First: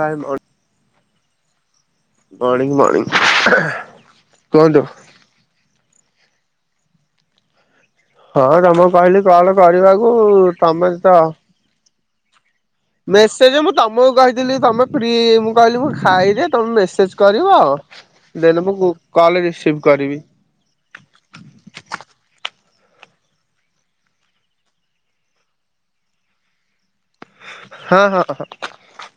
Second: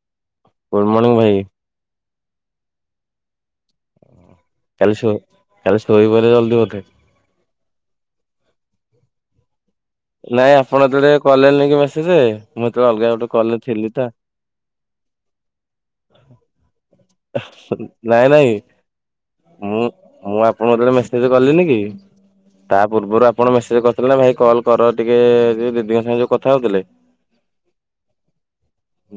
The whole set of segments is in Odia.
ରାଇ [unintelligible] ଗୁଡ଼ମଣିଙ୍ଗ ହୁଁ ଭାଇ ମଣିଙ୍ଗ ମଣିଙ୍ଗ କାଲିସୋ କାଲି ସୋଇ ପାଇଲ ଜଲଦି ବୋଧେ। ହଁ ତମ କୁ କହିଲି କଲ କରିବାକୁ ନାଇଁ ଆପଣ ତମେ ତ ଯେତେବେେ କଲେ ନଁ କି ମେସେଜ ମୁଁ ହେତେବେଳେ ଅଲଗା ଗୋଟେ କଲରେ ଥିଲି ତ ଥିଲି ତମେ ପ୍ରି ମୁଁ କହିଲି ମୁ ଖାଇଲେ ତମେ ମେସ ମେସେଜ କରିବ ନାଇଁ ନାଇଁ ଦେନ୍ ମୁଁ କଲ୍ ରିସିଭ ମୁଁ କରିବି। ମୁଁ ମୋର ଯ ମେସିନି କଲିନି କି ତା ପୂର୍ବରୁ ଆପଣ ମେସେଜ କରିଥିଲେ ନା ଭାଇ କଲ୍ କର ଟିକେ ଦିଦିଙ୍କ ସାଙ୍ଗେ ଯଉ କଥା ହଉଥିଲେ ହଁ ହଁ ହଁ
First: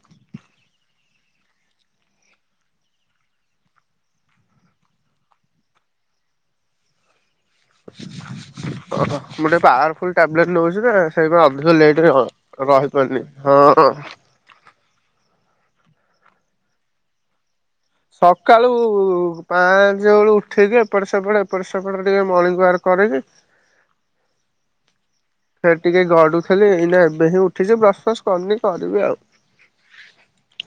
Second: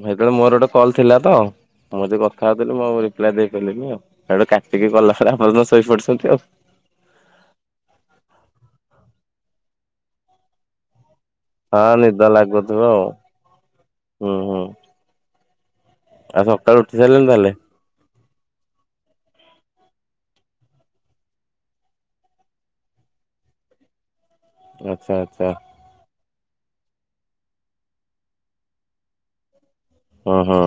ହେତେବେଳେ ମୋର ଗୋଟେ କଲ ଥିଲା ତ ମୁଁ ହେତେ କଥା ମୁଁ ଆଉ ରିପ୍ଲାଇ ଦେଇ ପାରିଲିନି ଆଉ ହେଡୁ କାଟିକି ଗଲା ପରେ ଆପର ତ ଶୋଇ ପଡିଛନ୍ତି ଆଉ। ଓୋହ ମୁଁ ଟିକେ ପାୱାରଫୁଲ ଟବଲେଟ ନେଉଛି ତ ସେଥିପାଇଁ ହଁ ଲଟରେ ନିଦ ଲାଗୁଥିବ ଆଉ ରହିପାରୁନି ହଁ ହୁଁ ହୁଁ। ଆଉ ସକାଳୁ ଉଠି ସାରିଲେଣି ତାହେଲେ? ସକାଳୁ ଉ ପାଞ୍ଚ ବେଳୁ ଉଠେକି ଏପଟେ ସେପଟେ ଏପଟେ ସେପଟେ ଟିକେ ମର୍ଣିଙ୍ଗ ୱାର୍କ କରିକି ଆଛା ଆଛା। ଟିକେ ଗଡୁଥିଲି ଏଇ ଏବେ ହିଁ ଉଠିଛି ବ୍ରସ୍ ଫ୍ରସ୍ କରିନି କରିବି ଆଉ। ହଁ ହଁ।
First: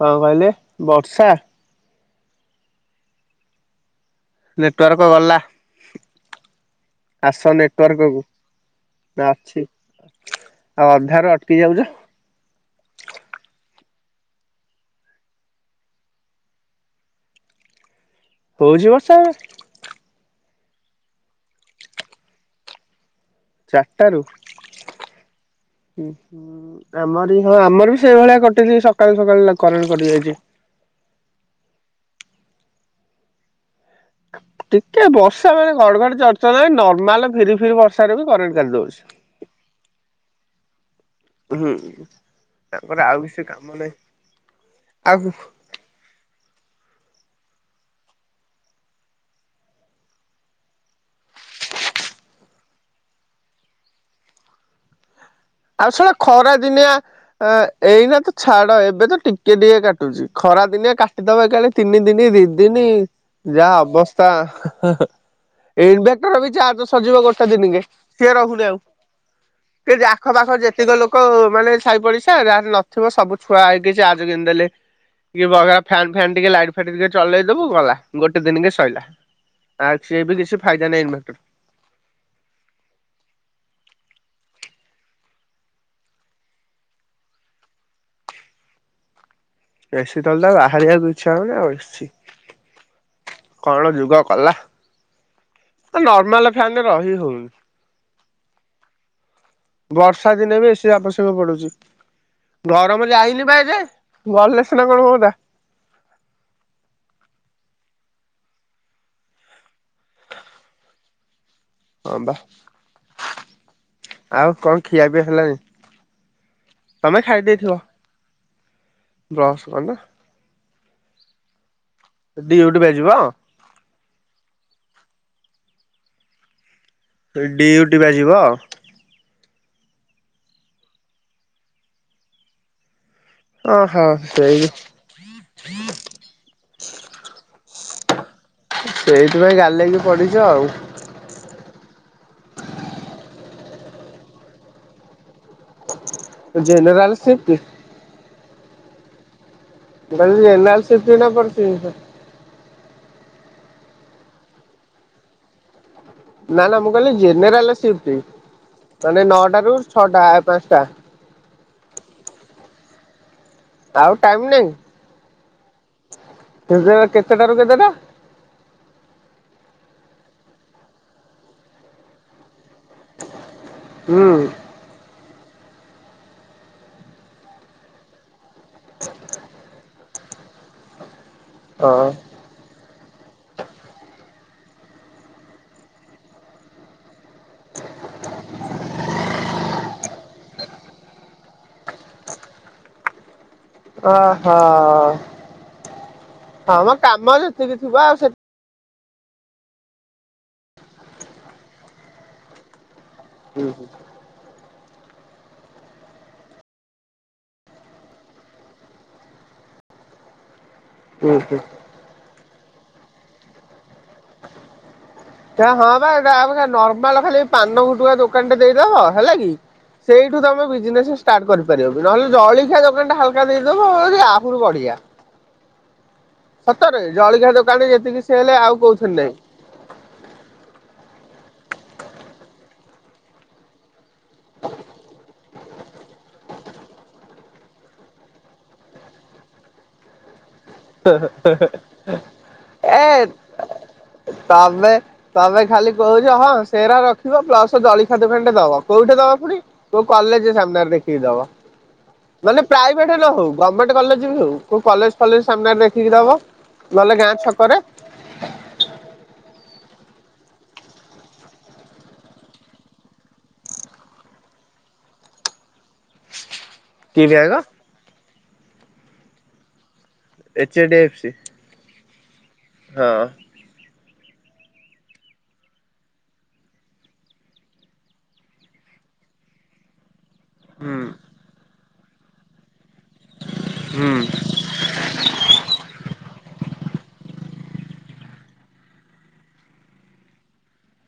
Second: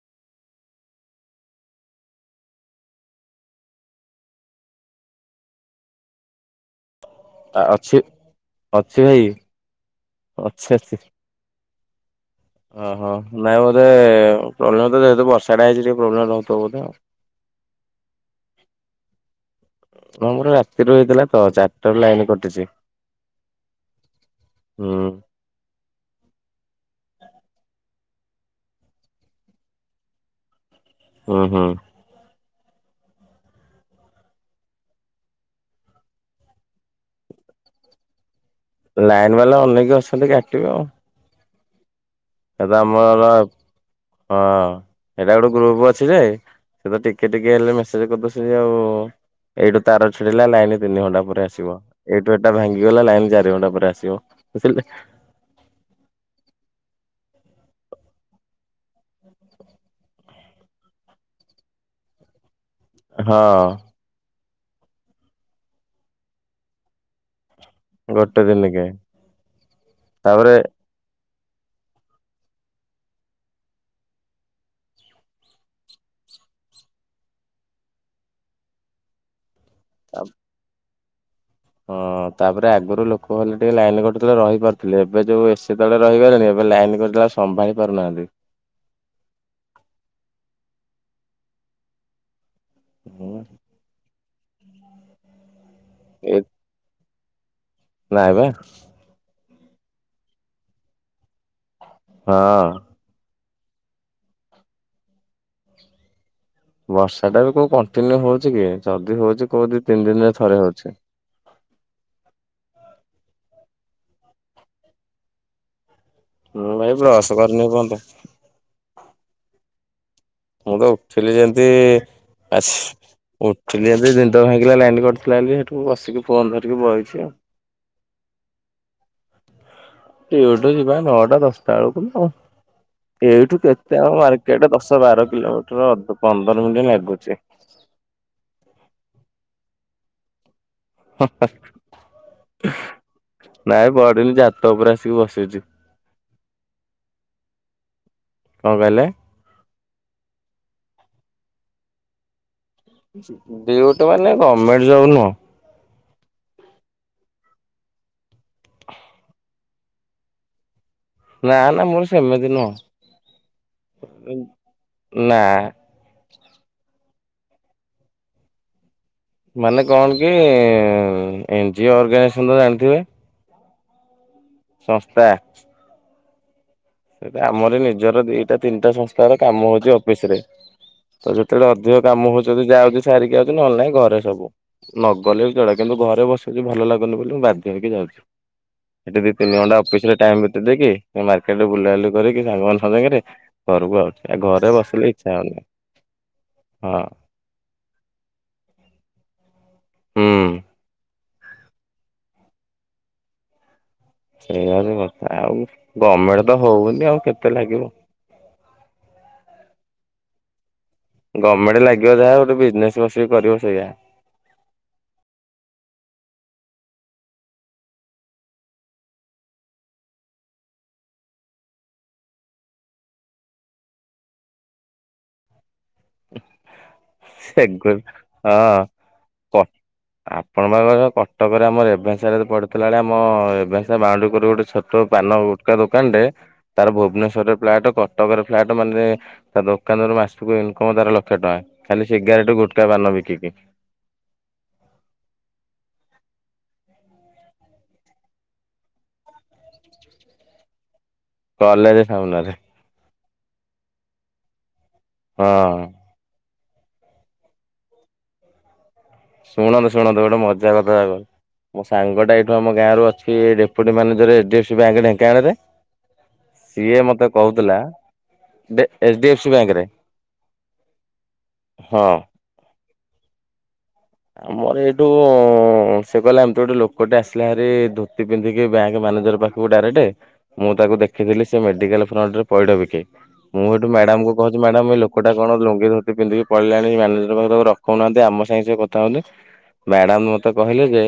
କଣ କହିଲେ ବର୍ଷା ନେଟୱାର୍କ ଗଲା। ଆସ ଅଛି ନେଟୱାର୍କକୁ ଅଛି ଭାଇ? ନା ଅଛି? ଅଛି ଆଉ ଅଛି। ଅଧାରୁ ଅଟକି ଯାଉଛ ଓହୋ ନାଇଁ ବୋଧେ ପ୍ରୋବ୍ଲେମ୍ ତ ଯେହେତୁ ବର୍ଷାଟା ହେଇଛି ଟିକେ ପ୍ରୋବ୍ଲେମ୍ ହେଇଥିବ ବୋଧେ ହଉଛି ବର୍ଷା? ହଁ ଆମର ରାତିରୁ ହେଇଥିଲା ତ ଚାରିଟା ରେ ଲାଇନ୍ କଟିଛି। ଚାର୍ ଟା ରେ। ହୁଁ ଆମର ହିଁ ଆମର ବି ସେଇଭଳିଆ କଟି ସକାଳୁ ସକାଳୁ କରେଣ୍ଟ କଟି ଯାଇଛି। ହଁ ହଁ। ଟିକେ ବର୍ଷା ମାନେ ଘଡ଼ ଘଡ଼ ଚର୍ ଚର୍ ନର୍ମାଲ ଫିରି ଫିରି ବର୍ଷା ରେ ବି କରେଣ୍ଟ କାଟି ଦଉଛି। ଲାଇନ୍ ବାଲା ଅନେଇକି ଅଛନ୍ତି କାଟିବେ ଆଉ। ହୁଁ। ଏବେ ତାଙ୍କର ଆଉ ଆମର କିଛି କାମ ନାହିଁ ହଁ ଆଉ ଏଇଟା ଗୋଟେ ଗ୍ରୁପ୍ ଅଛି ଯେ ସେ ତ ଟିକେ ଟିକେ ହେଲେ ମେସେଜ୍ କରିଦଉଛନ୍ତି ଆଉ। ଏଇଠୁ ତାର ଛିଡ଼ିଲା ଲାଇନ୍ ତିନି ଘଣ୍ଟା ପରେ ଆସିବ। ଏଇଠୁ ଏଟା ଭାଙ୍ଗିଗଲା ଲାଇନ୍ ଚାରି ଘଣ୍ଟା ପରେ ଆସିବ ବୁଝିଲେ। ଆସୁନ ଖରା ଦିନିଆ ଏଇନା ତ ଛାଡ଼ ଏବେ ତ ଟିକେ ଟିକେ କାଟୁଛି ଖରା ଦିନେ କାଟିଦବ ତିନି ଦିନି ଦି ତିନି ହଁ ଯାହା ଅବସ୍ ଇନଭଟର ବି ଚାର୍ଜ ସରିଯିବ ଗୋଟେ ଦିନ ରେ। ସେ ଗୋଟେ ରହୁନି ଆଉ ଦିନକେ ସେ ଆଖ ତାପରେ ପାଖ ଯେତେ ଏତିକ ଲୋକ ମାନେ ସାଇପଡ଼ିଶା ଯାହାର ନଥିବ ସବୁ ଛୁଆ ଆଇକି ଚାର୍ଜ କିଣି ଦେଲେ। ଫନ୍ ଫନ୍ ଟିକେ ଲାଇଟ୍ ଫାଇଟ୍ ଟିକେ ଚଲେଇଦବୁ ଗଲା ଗୋଟେ ଦିନ କି ସଇଲା। ଆଉ ସେ ବି କିଛି ଫାଇଦା ନହିଁ ଇନଭଟର। ହଁ ତାପରେ ଆଗରୁ ଲୋକ ହେଲେ ଟିକେ ଲାଇନ୍ କଟିଗଲେ ରହିପାରୁଥିଲେ ଏବେ ଯୋଉ ଏସି ତଳେ ରହିଗଲେଣି ଏବେ ଲାଇନ୍ ଗ ସମ୍ଭାଳି ପାରୁନାହାନ୍ତି। ଏସିଟା ହେଲେ ବାହାରିବାକୁ ଇଚ୍ଛା ହଉନି ଆଉ ଏସି କଣ ଯୁଗ କଲା? ନର୍ମାଲ ଫ୍ୟାନରେ ରହି ହଉନି। ନା ବା। ବର୍ଷା ଦିନରେ ସେ ଆବଶ୍ୟକ ପଢ଼ୁଛି। ହଁ ଗରମ ଯଇନି ବା ଏଯାଏ ଗଲେ ସିନା କଣ ହୁ। ବର୍ଷା ଟା ବି କଉ କଣ୍ଟିନ୍ୟୁ ହଉଛି କି ଜଦି ହଉଛି କଉ ଦି ତିନି ଦିନରେ ଥରେ ହଉଛି। ହଁ ବା ଆଉ କଣ ଖିଆପିଆ ହେଲଣିି? ହଁ ଭାଇ ବ୍ରସ କରିନି ଏପର୍ଯ୍ୟନ୍ତ। ବ୍ରସ୍ କରି। ନ ମୁଁ ତ ଉଠିଲି ଯେମତି ଆସ୍ ଡିଉଟି ବା ଯିବ ଯେମିତି ନିଦ ଭାଙ୍ଗିଲା ଲାଇନ୍ କଟିଥିଲା ବୋଲି ସେଠୁ ବସିକି ଫୋନ ଧରିକି ବଇଛି ଆଉ। ଡିଉଟି ବା ଯିବ। ଡ୍ୟୁଟି ଯିବା ନଅଟା ଦଶଟା ବେଳକୁ। ଏଇଠୁ କେତେ ଓହୋ ଆମ ସେଇ ମାର୍କେଟ ଦଶ ବାର କିଲୋମିଟର ପନ୍ଦର ମିନିଟ ଲାଗୁଛି। ସେଇଥିପାଇଁ ଗାଲିକି ପଡିଚୁ ଆଉ। ନାଇଁ ପଡିନି ଛାତ ଉପରେ ଆସିକି ବସଚି। ଜେନେରାଲ ସିପଟ୍। କଣ କହିଲେ? ମୁଁ କହିଲି ଜେନେରାଲ ସିପଟ୍ ଏଇନା ପଡ଼ିଛି। ଡିଉଟି ମାନେ ଗଭର୍ଣ୍ଣମେଣ୍ଟ ଜବ୍ ନୁହଁ। ନା ନା ମୁଁ କହିଲି ଜେନେରାଲ ସିଫ୍ଟ ମାନେ ନଅଟା ରୁ ଛଅଟା ପାଞ୍ଚଟା। ନା ନା ମୋର ସେମିତି ନୁହଁ। ଆଉ ଟାଇମ୍ ନାଇଁ ନା କେଦର କେତେଟାରୁ କେତେଟା। ମାନେ କଣ କି ଏନଜିଓ ଅର୍ଗାନାଇଜେସନ ତ ଜାଣିଥିବେ। ହୁଁ। ସଂସ୍ଥା। ସେଟା ଆମର ନିଜର ଦିଟା ତିନିଟା ସଂସ୍ଥାର କାମ ହଉଛି ଅଫିସ ରେ। ତ ଯେତେବେଳେ ଅଧିକ ହଁ କାମ ହଉଛି ଯଦି ଯାଉଛି ସାରିକି ଆଉଚି ନହେଲେ ନାଇଁ ଘରେ ସବୁ। ନଗଲେ ବି ଚଳେ କିନ୍ତୁ ଘରେ ବସଛି ଭଲ ଲାଗୁନି ବୋଲି ମୁଁ ବାଧ୍ୟ ହେଇକି ଯାଉଛି। ସେଠି ଦି ତିନି ଘଣ୍ଟା ଅଫିସ ରେ ଟାଇମ୍ ବିତେଇ ଦେଇକି ମାର୍କେଟରେ ବୁଲାବୁଲି କରିକି ସାଙ୍ଗମାନ ସାଙ୍ଗରେ ଘରକୁ ଆଉଛି ଆ ଅହ ଘରେ ବସିଲେ ଇଚ୍ଛା ହଉନି ହଁ। ସେତିକି ଥିବ ଆଉ ସେତିକି ହୁଁ। ହୁଁ ହୁଁ। ସେଇଆ ବି କଥା ଆଉ ଗଭର୍ଣମେଣ୍ଟ ତ ହଉନି ଆଉ କେତେ ଲାଗିବ। ହୁଁ ଗଭର୍ଣ୍ଣମେଣ୍ଟ ଲାଗିବ ଯାହା ଗୋଟେ ବିଜନେସ୍ ବସିକି କରିବ ସେଇଆା। ସେୟା ହଁ ବା ଏଇଟା ଆଉ ସେ ନର୍ମାଲ ଖାଲି ପାନ ଗୁଟୁକା ଦୋକାନ ଟେ ଦେଇଦବ ହେଲା କି। ସେଇଠୁ ତୁମେ ବିଜନେସ ଷ୍ଟାର୍ଟ କରିପାରିବ ବିି ନହେଲେ ଜଳଖିଆ ଦୋକାନଟା ହାଲକା ଦେଇଦବ ଆହୁରି ବଢ଼ିଆ। ସତରେ ଜଳିଖିଆ ଦୋକାନରେ ଯେତିକି ସେଲ ଆଉ କୋଉଥିରେ ନାଇଁ। ତ। ଆପଣଙ୍କ ପାଖରେ କଟକରେ ଆମର ରେଭେନ୍ସା ରେ ପଢୁଥିଲା ବେଳେ ଆମ ରେଭେନ୍ସା ବାଉଣ୍ଡରୀ କରକୁ ଗୋଟେ ଛୋଟ ପାନ ଗୁଟୁଖା ଦୋକାନ ଟେ ତାର ଭୁବନେଶ୍ୱରରେ ଫ୍ଲାଟ କଟକରେ ଫ୍ଲାଟ ମାନେ ତା ଦୋକାନରୁ ମାସକୁ ପନ୍ଦର ଲକ୍ଷ ଟଙ୍କା ଖାଲି ସେ ଗ୍ୟାସ ସିଗାରେଟ୍ ପାନ ଗୁଟକା ବିକିକି। ତାହଲେ। ତମେ ଖାଲି କହୁଛ ହଁ ସେରା ରଖିବ ପ୍ଲସ ଜଳିଖିଆ ଦୁକାନ କେ ଦବ କୋଉଠି ଦବ ପୁଣି? କୋଉ କଲେଜ ସାମ୍ନାରେ ଦେଖିକି ଦବ। କଲେଜ ସାମ୍ନାରେ। ମାନେ ପ୍ରାଇଭେଟ ନ ହଉ ଗଭର୍ଣ୍ଣମେଣ୍ଟ କଲେଜ ବି ହଉ କଲେଜ ଫଲେଜ ହଁ ସାମ୍ନାରେ ଦେଖିକି ଦବ। ନହେଲେ ଗାଁ ଛକରେ। ଶୁଣନ୍ତୁ ଶୁଣନ୍ତୁ ଗୋଟେ ମଜା କଥା ଯା କ ମୋ ସାଙ୍ଗଟା ଏଇଠୁ ଆମ ଗାଁ ର ଅଛି deputy manager H D F C bank ଢେଙ୍କାନାଳରେ। ସିଏ କି ମତେ ବ୍ୟାଙ୍କ କହୁଥିଲା H D F C bank ରେ ଏଚ ଡି ଏଫ୍ ସି। ହଁ। ହଁ। ଆମର ଏଇଠୁ ସେ କହିଲେ ଏମତି ଗୋଟେ ଲୋକଟେ ଆସିଲା ଭାରି ଧୋତି ପିନ୍ଧିକି ବ୍ୟାଙ୍କ ମ୍ୟାନେଜର ପାଖରେ ତୁ ଦରେଟ ମୁଁ ତାକୁ ହୁଁ ଦେଖିଥିଲି ସେ ମେଡିକାଲ ଫ୍ରଣ୍ଟରେ ପଇଡ଼ ବିକେ ମୁଁ ସେଠୁ ହୁଁ ମ୍ୟାଡାମ କହୁଚି। ମ୍ୟାଡ଼ାମ ଏଇ ଲୋକଟା କଣ ଲୁଙ୍ଗି ଧୋତି ପିନ୍ଧିକି ପଳେଇଲାଣି ମ୍ୟାନେଜର ପାଖକୁ ତାକୁ ରଖୋଉନାହାନ୍ତି ଆମ ସାଙ୍ଗେ ସିଏ କ ତଉନି, ମ୍ୟାଡାମ୍ ମତେ କହିଲେ ଯେ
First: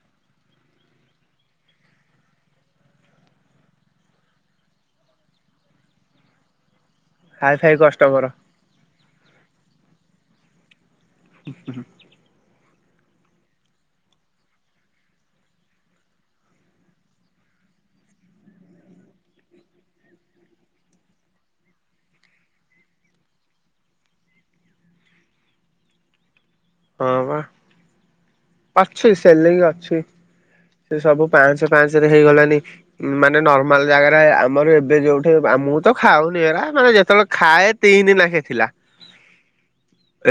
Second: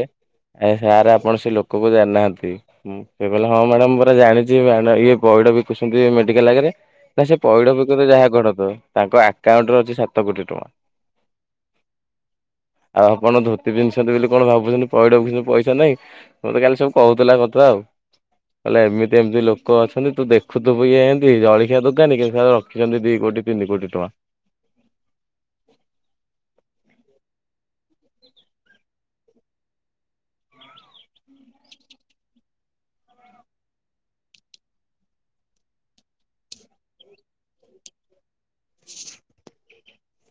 ଆ ସାରେ ଆପଣ ସେ ଲୋକକୁ ଜାଣିନାହାଁନ୍ତି! ହୁଁ, ସେ କହିଲେ ହଁ, ମ୍ୟାଡାମ୍ ମୁଁ ପରା ଜାଣିଚି, [unintelligible] ଇଏ ପଇଡ ବିକୁସୁନ୍ତି ମେଡିକାଲ୍ ଆଗେରେ! ନା, ସେ ହାଇ ପଇଡ଼ ଫାଇ ବିକନ୍ତୁ, କଷ୍ଟମର ଯାହା କରନ୍ତୁ। ତାଙ୍କ ଆକାଉଣ୍ଟରେ ଅଛି ସାତ କୋଟି ଟଆଁ। [unintelligible] ଆଉ ଆପଣ ଧୋତି ପିନ୍ଧିସନ୍ତି ବେଲି କଣ ଭାବୁଚନି, ପଇଡ଼ ବିକୁସନ୍ତି ପଇସା ନାହିଁ? ମୋତେ କାଲି ସବୁ କହୁଥିଲା, କଥା ଆଉ। କଲେ ଏମିତି ଏମିତି ଲୋକ ଅଛନ୍ତି, ତୁ ଦେଖୁଥୂବୁ ଇଏ ଏଁତି, ଜଳଖିଆ ଦୋକାନୀ! କିନ୍ତୁ [unintelligible] ଖିଛନ୍ତି ଦି କୋଟି, ତିନି କୋଟି ଟଆଁ। ହଁ ବା, ଅଛି ସେଲେରି ଅଛି। ସେ ସବୁ ପାଞ୍ଚ ପାଞ୍ଚ ରେ ହେଇଗଲାନି। ମାନେ ନର୍ମାଲ ଜାଗାରେ ଆମର ଏବେ ଯୋଉଠେ, ଆ ମୁଁ ତ ଖାଉନି, ଏରା ମାନେ ଯେତେବେଳେ ଖାଏ ତିନି ନାଖେ ଥିଲା।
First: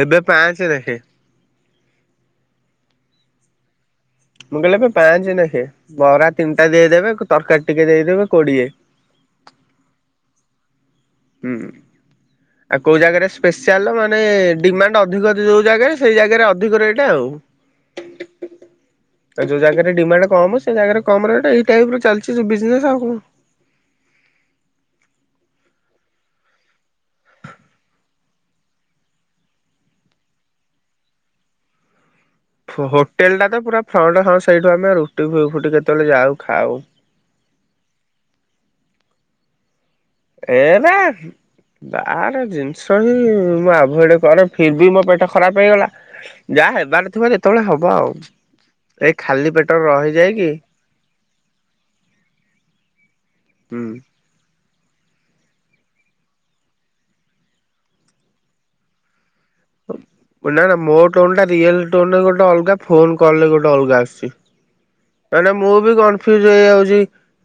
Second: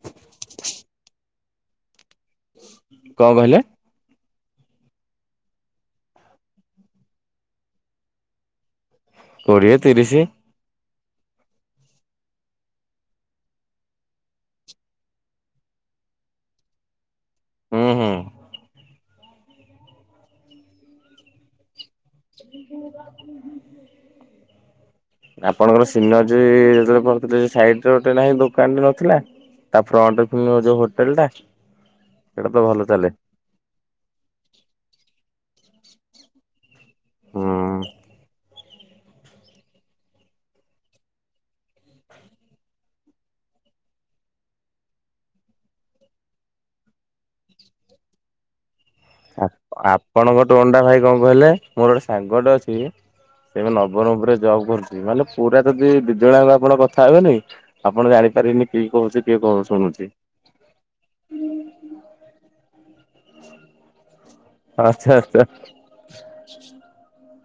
ଏବେ ପାଞ୍ଚେ ନେଖେ। କଣ କହିଲେ? ମୁଁ କହିଲି ଆବେ ପାଞ୍ଚେ ନେଖେ। ବରା ତିନିଟା ଦେଇଦେବେ, ତରକାରୀ ଟିକେ ଦେଇଦେବେ, କୋଡ଼ିଏ। କୋଡ଼ିଏ, ତିରିଶି। ହୁଁ। ଆଉ କଉ ଜାଗାରେ ସ୍ପେସିଆଲ୍ ମାନେ ଡିମାଣ୍ଡ ଅଧିକ ଅଛି ଯଉ ଜାଗାରେ, ସେଇ ଜାଗାରେ ଅଧିକ ରେଟ୍ ଆଉ। ହୁଁ ହୁଁ। ଆଉ ଯୋଉ ଜାଗାରେ ଡିମାଣ୍ଡ କମ୍। ସେ ଜାଗାରେ କମ୍ ରେଟ୍, ଏଇ ଟାଇପ୍ ର ଚାଲିଚି ବିଜ୍ ନେସ୍ ଆଉ କଣ? [inaudible] ଆପଣଙ୍କର ସିନର୍ଜି-ଇ ଯେତେବେଳେ ପଢୁଥିଲି, ସାଇଡ଼୍ ରେ ଗୋଟେ ନାହିଁ, ଦୁକାନ୍ ଟେ ନଥିଲା! ତା ଫ୍ରଣ୍ଟରେ [unintelligible] ଯୋଉ ହୋଟେଲ ଟା! ହ [unintelligible] ସେଇଟା ତ ଭଲ ହୋ ଚାଲେ -ହୋଟେଲଟା ତ ପୁରା ଫ୍ରଣ୍ଟ ହଁ, ସେଇଠୁ ଆମେ ରୁଟି ଫୁ- ଫୁଟି କେତେବେଳେ ଯାଉ, ଖାଉ। ହୁଁ। ଏ-ଏ ନାଁ ବାହାର ଜିନିଷ ବି, ମୁଁ ଆଭଏଡ଼୍ କରେ। ଫିର୍ ବି ମୋ ପେଟ ଖରାପ୍ ହେଇଗଲା। ଯାହା ହେବାର ଥିବ, ଯେତେବେଳେ ହବ ଆଉ। ଏଇ ଆ ଖାଲି ପେଟରେ -ଆପଣଙ୍କ ରହିଯାଇକି ଟୋନ୍ ଟା ଭାଇ କଣ କହିଲେ? ମୋର ଗୋଟେ ସାଙ୍ଗଟେ ଅଛି। ସେ ଏବେ ନବରଙ୍ଗପୁରେ ଜବ୍ କରୁଚି। ମାନେ ପୁରା ଯଦି, ଦି ଜଣଆଙ୍କ ଆପଣ କଥା ହବେନି! ଆପଣ ଜାଣିପାରିବେନି କିଏ କହୁଛି କିଏ କହୁଚ୍ ଶୁଣୁଚି। ନା, ନା, ମୋ ଟୋନ୍ ଟା, ରିଅଲ୍ ଟୋନ୍ ରେ ଗୋଟେ ଅଲଗା। ଫୋନ୍ କଲ୍ ରେ ଗୋଟେ ଅଲଗା ଆସୁଛି। ଆଚ୍ଛା ଆଚ୍ଛା। ମାନେ, ମୁଁ ବି କନ୍ ଫ୍ୟୁଜ୍ ଏଇଯାଉଚି।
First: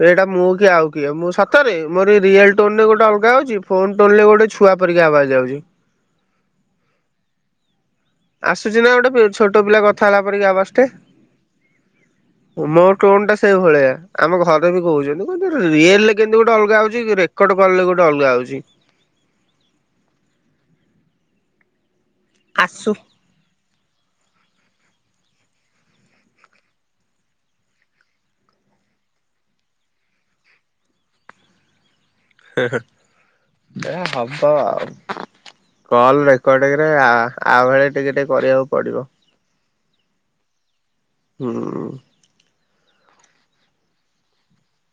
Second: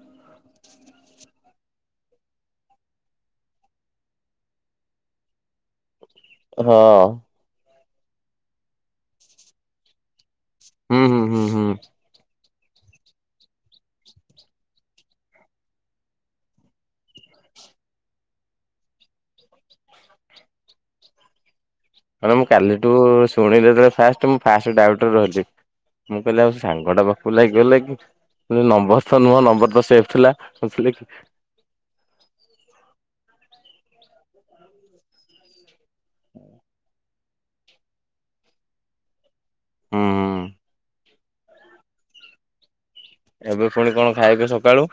ଏଇଟା ମୁଁ କି ଆଉ କିଏ? ମୁଁ, ସତରେ ମୋର ରିଅଲ୍ ଟୋନ୍ ରେ ଗୋଟେ ଅଲଗା ଆଉଛି, ଫୋନ୍ ଟୋନ୍ ଲେ ଗୋଟେ ଛୁ ଛୁଆ ପରିକା ଆବାଜ୍ ଆଉଚି। ହଁ। ଆସୁଛି ନା ଗୋଟେ ଛୋଟ ପିଲା କଥା ହେଲା ପରିକା ଆବାଜ୍ ଟେ? ହୁଁ ହୁଁ ହୁଁ ହୁଁ ମୋ ଟୋନ୍ ଟା ସେଇ ଭଳିଆ। ଆମ ଘରେ ବି କହୁଚନ୍ତି, କନ୍ତି ରିଏଲ୍ ରେ କେନ୍ତି ଗୋଟେ ଅଲଗା ଆଉଛି କିରେ? କଡ଼ କଲ୍ଲେ ଗୋଟେ ଅଲଗା ଆଉଛି। ମାନେ ମୁଁ କାଲିଠୁ ଆସୁ। ଶୁଣିଲି ଯେତେବେଳେ ଫାଷ୍ଟ, ମୁଁ ଫାଷ୍ଟରୁ ଡାଉଟ୍ ରୁ ରହିଲି। ମୁଁ କହିଲି ଆଉ ସେ ସାଙ୍ଗଟା ପାଖକୁ ଲାଗିଗଲା କି? ନମ୍ବର ତ ନୁହଁ, ନମ୍ବର ତ ସେଫ୍ ଥିଲା। [unintelligible] ଲେ କି? [unintelligible] ଯାହା ହବ ଆଉ। କଲ୍ ରେକର୍ଡିଂରେ, ଆ - ଆଭଳି ଟିକେ ଟିକେ କରିଆକୁ ପଡ଼ିବ। ହୁଁ। ହୁଁ। ଏବେ ପୁଣି କଣ ଖାଇବେ ସକାଳୁ?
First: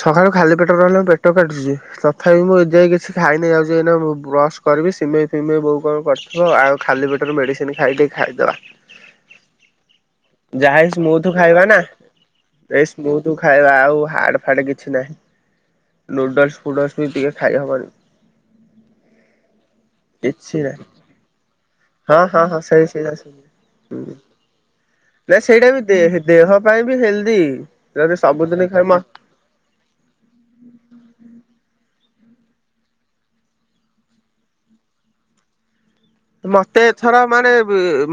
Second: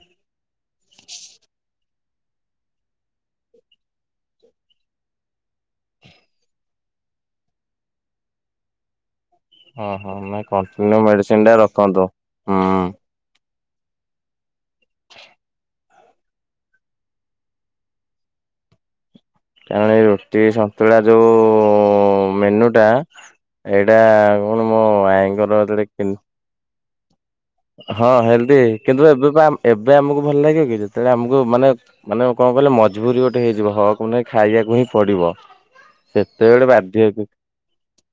ସକାଳୁ ଖାଲି ପେଟରେ ରହିଲା ବେଳକୁ ପେଟ କାଟୁଛି। ତଥାପି ମୁଁ ଏ ଯାଇ କିଛି ଖାଇନି ଯାଉଛି ଏଇନା ମୁଁ ବ୍ରସ କରିବି ସିମେଇ ଫିମେଇ ବୋଉ କଣ କରଛି। କରିଥିବ ଆଉ ଖାଲି ପେଟରେ ମେଡ଼ିସିନ ଖାଇ ଟିକେ ଖାଇଦେବା। ହୁଁ ହୁଁ ନାଇଁ କଣ୍ଟିନ୍ୟୁ ମେଡ଼ିସିନ ଟା ରଖନ୍ତୁ ହୁଁ। ଥୁ ଖାଇବା ଆଉ ହାଡ଼ ଫାଡ଼ କିଛି ନାହିଁ ନୁଡଲସ ଫୁଡଲସ ବି ଟିକେ ଖାଇହବନି। କାରଣ ଏ ରୁଟି କିଛି ନାହିଁ ସନ୍ତୁଳା ଯୋଉ ହଁ ହଁ ହଁ ସେଇ ମେନୁଟା ସେଇ ଏଇଟା କଣ ମୋ ନାଇଁ ଆଈଙ୍କର ସେଇଟା ବି ଯେତେବେଳେ କିଣି ଦେହ ଦେହ ପାଇଁ ବି ହେଲ୍ଦି। ହଁ ଯଦି ହେଲଦି ସବୁଦିନ ଖାଇ ମ କିନ୍ତୁ ଏବେ ପା ଏବେ ଆମକୁ ଭଲ ଲାଗିବ କି ଯେତେବେଳେ ଆମକୁ ମାନେ ମାନେ କଣ କହିଲ ମଜବୁରୀ ଗୋଟେ ହେଇଯିବ ହଁ ପୁଣି ଖାଇବାକୁ ହିଁ ପଡିବ। ସେତେବେଳେ ମତେ ବାଧ୍ୟ ଏଥର ହେଇକି ମାନେ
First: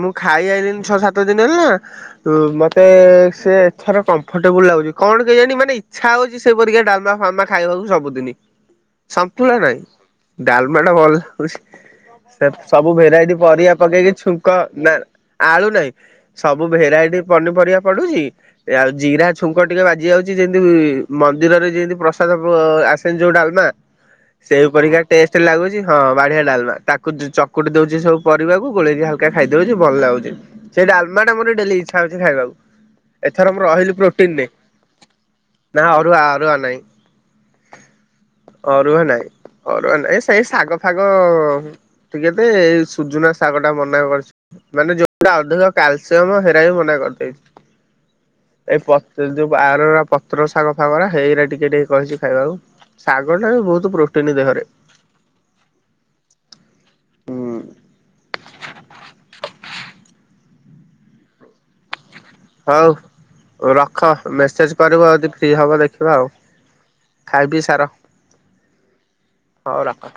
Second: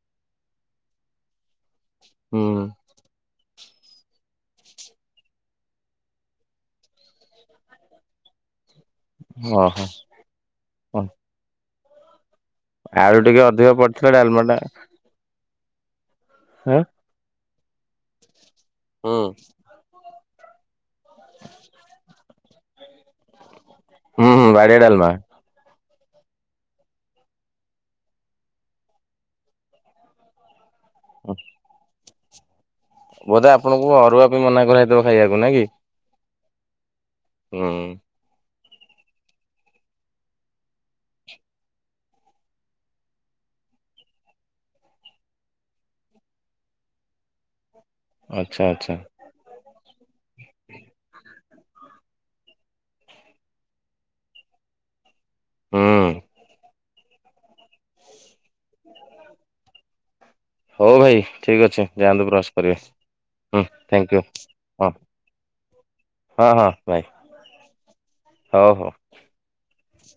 ମୁଁ ଖାଇ ଆଇଲିିନି ଛଅ ସାତ ଦିନ ହେଲା। ହଁ ହୁଁ ମତେ। ସେ ଏଥର କମ୍ଫର୍ଟେବୁଲ ଲାଗୁଛି କଣ କେଜାଣି ମାନେ ଇଚ୍ଛା ହଉଛି ସେ ପରିକା ଡାଲମା ଫାଲମା ଖାଇବାକୁ ସବୁଦିନି। ସନ୍ତୁଳା ହଁ ନାଇଁ ହଁ ଡଲମାଟା ହଁ ଭଲ ଲାଗୁଚି। ସବୁ ଆଳୁ ଭେରାଇଟି ଟିକେ ଅଧିକ ପରିବା ପଡିଥିଲା ପକେଇକି ଡାଲମା ଛୁଙ୍କ ଟା ନା। ଆଳୁ ନାଇଁ ସବୁ ହଁ ଭେରାଇଟି ପନିପରିବା ପଡୁଚି ଆଉ ହୁଁ ଜିରା ଛୁଙ୍କ। ଟିକେ ବାଜି ଯାଉଛି ଯେମିତି ମନ୍ଦିରରେ ଯେମିତି ପ୍ରସାଦ ଆସେନି ଯୋଉ ଡାଲମା। ହୁଁ ହୁଁ ସେ ବାଡିଆ ପରିକା ଡାଲମା ଟେଷ୍ଟ୍ ଲାଗୁଛି ହଁ ବାଢିଆ ଡାଲମା ତାକୁ ଚ କୁଟି ଦଉଛି ସବୁ ପରିବାକୁ ଗୋଳେଇକି ହାଲକା ଖାଇଦଉଛି ଭଲ ଲାଗୁଛି ସେଇ ଡାଲମା ଟା ମୋର ଡେଲି। ଇଚ୍ଛା ହଉଛି ଖାଇବାକୁ ଏଥର ବୋଧେ ମୁ ଆପଣଙ୍କୁ ରହିଲି ଅରୁଆ ପାଇଁ ପ୍ରୋଟିନରେ ମନା କରାହେଇଥିବ ଖାଇବାକୁ କି ନା ଅରୁଆ। ଅରୁଆ ନାଇଁ। ହୁଁ। ଅରୁଆ ନାଇଁ ଅରୁଆ ନାଇଁ ସେଇ ଶାଗ ଫାଗ। ଟିକେ ଦେବେ ଏଇ ସୁଜୁନା ଶାଗ ଟା ମନା କରିଛି। ମାନେ ଯୋଉଟା ଅଧିକ କ୍ୟାଲ୍ସିୟମ୍ ହେଗୁରା ବି ମନା ଆଚ୍ଛା କରିଦେଇଛି ଏଇ ଆଚ୍ଛା ପ ଯୋଉ ବାହାର ପତ୍ର ଶାଗ ଫାଗୁରା ସେଇଗୁରା ଟିକେ ଟିକେ କହିଛି ଖାଇବାକୁ। ଶାଗ ଟା ବି ବହୁତୁ ପ୍ରୋଟିନ୍ ଦେହରେ। ହୁଁ। ହୁଁ [unintelligible] ହଉ ଭାଇ ଠିକ୍ ଅଛି ଯାଆନ୍ତୁ ବ୍ରସ୍ କରିବେ ହଉ। ହୁଁ ରଖ ଥ୍ୟାଙ୍କୟୁ। ମେସେଜ୍ ହଁ କରିବ ଯଦି ଫ୍ରି ହେବ ଦେଖିବା ଆଉ ହଁ ହଁ ଭାଇ ଖାଇ ପି ସାର। ହଉ ହଉ। ହଉ ରଖ।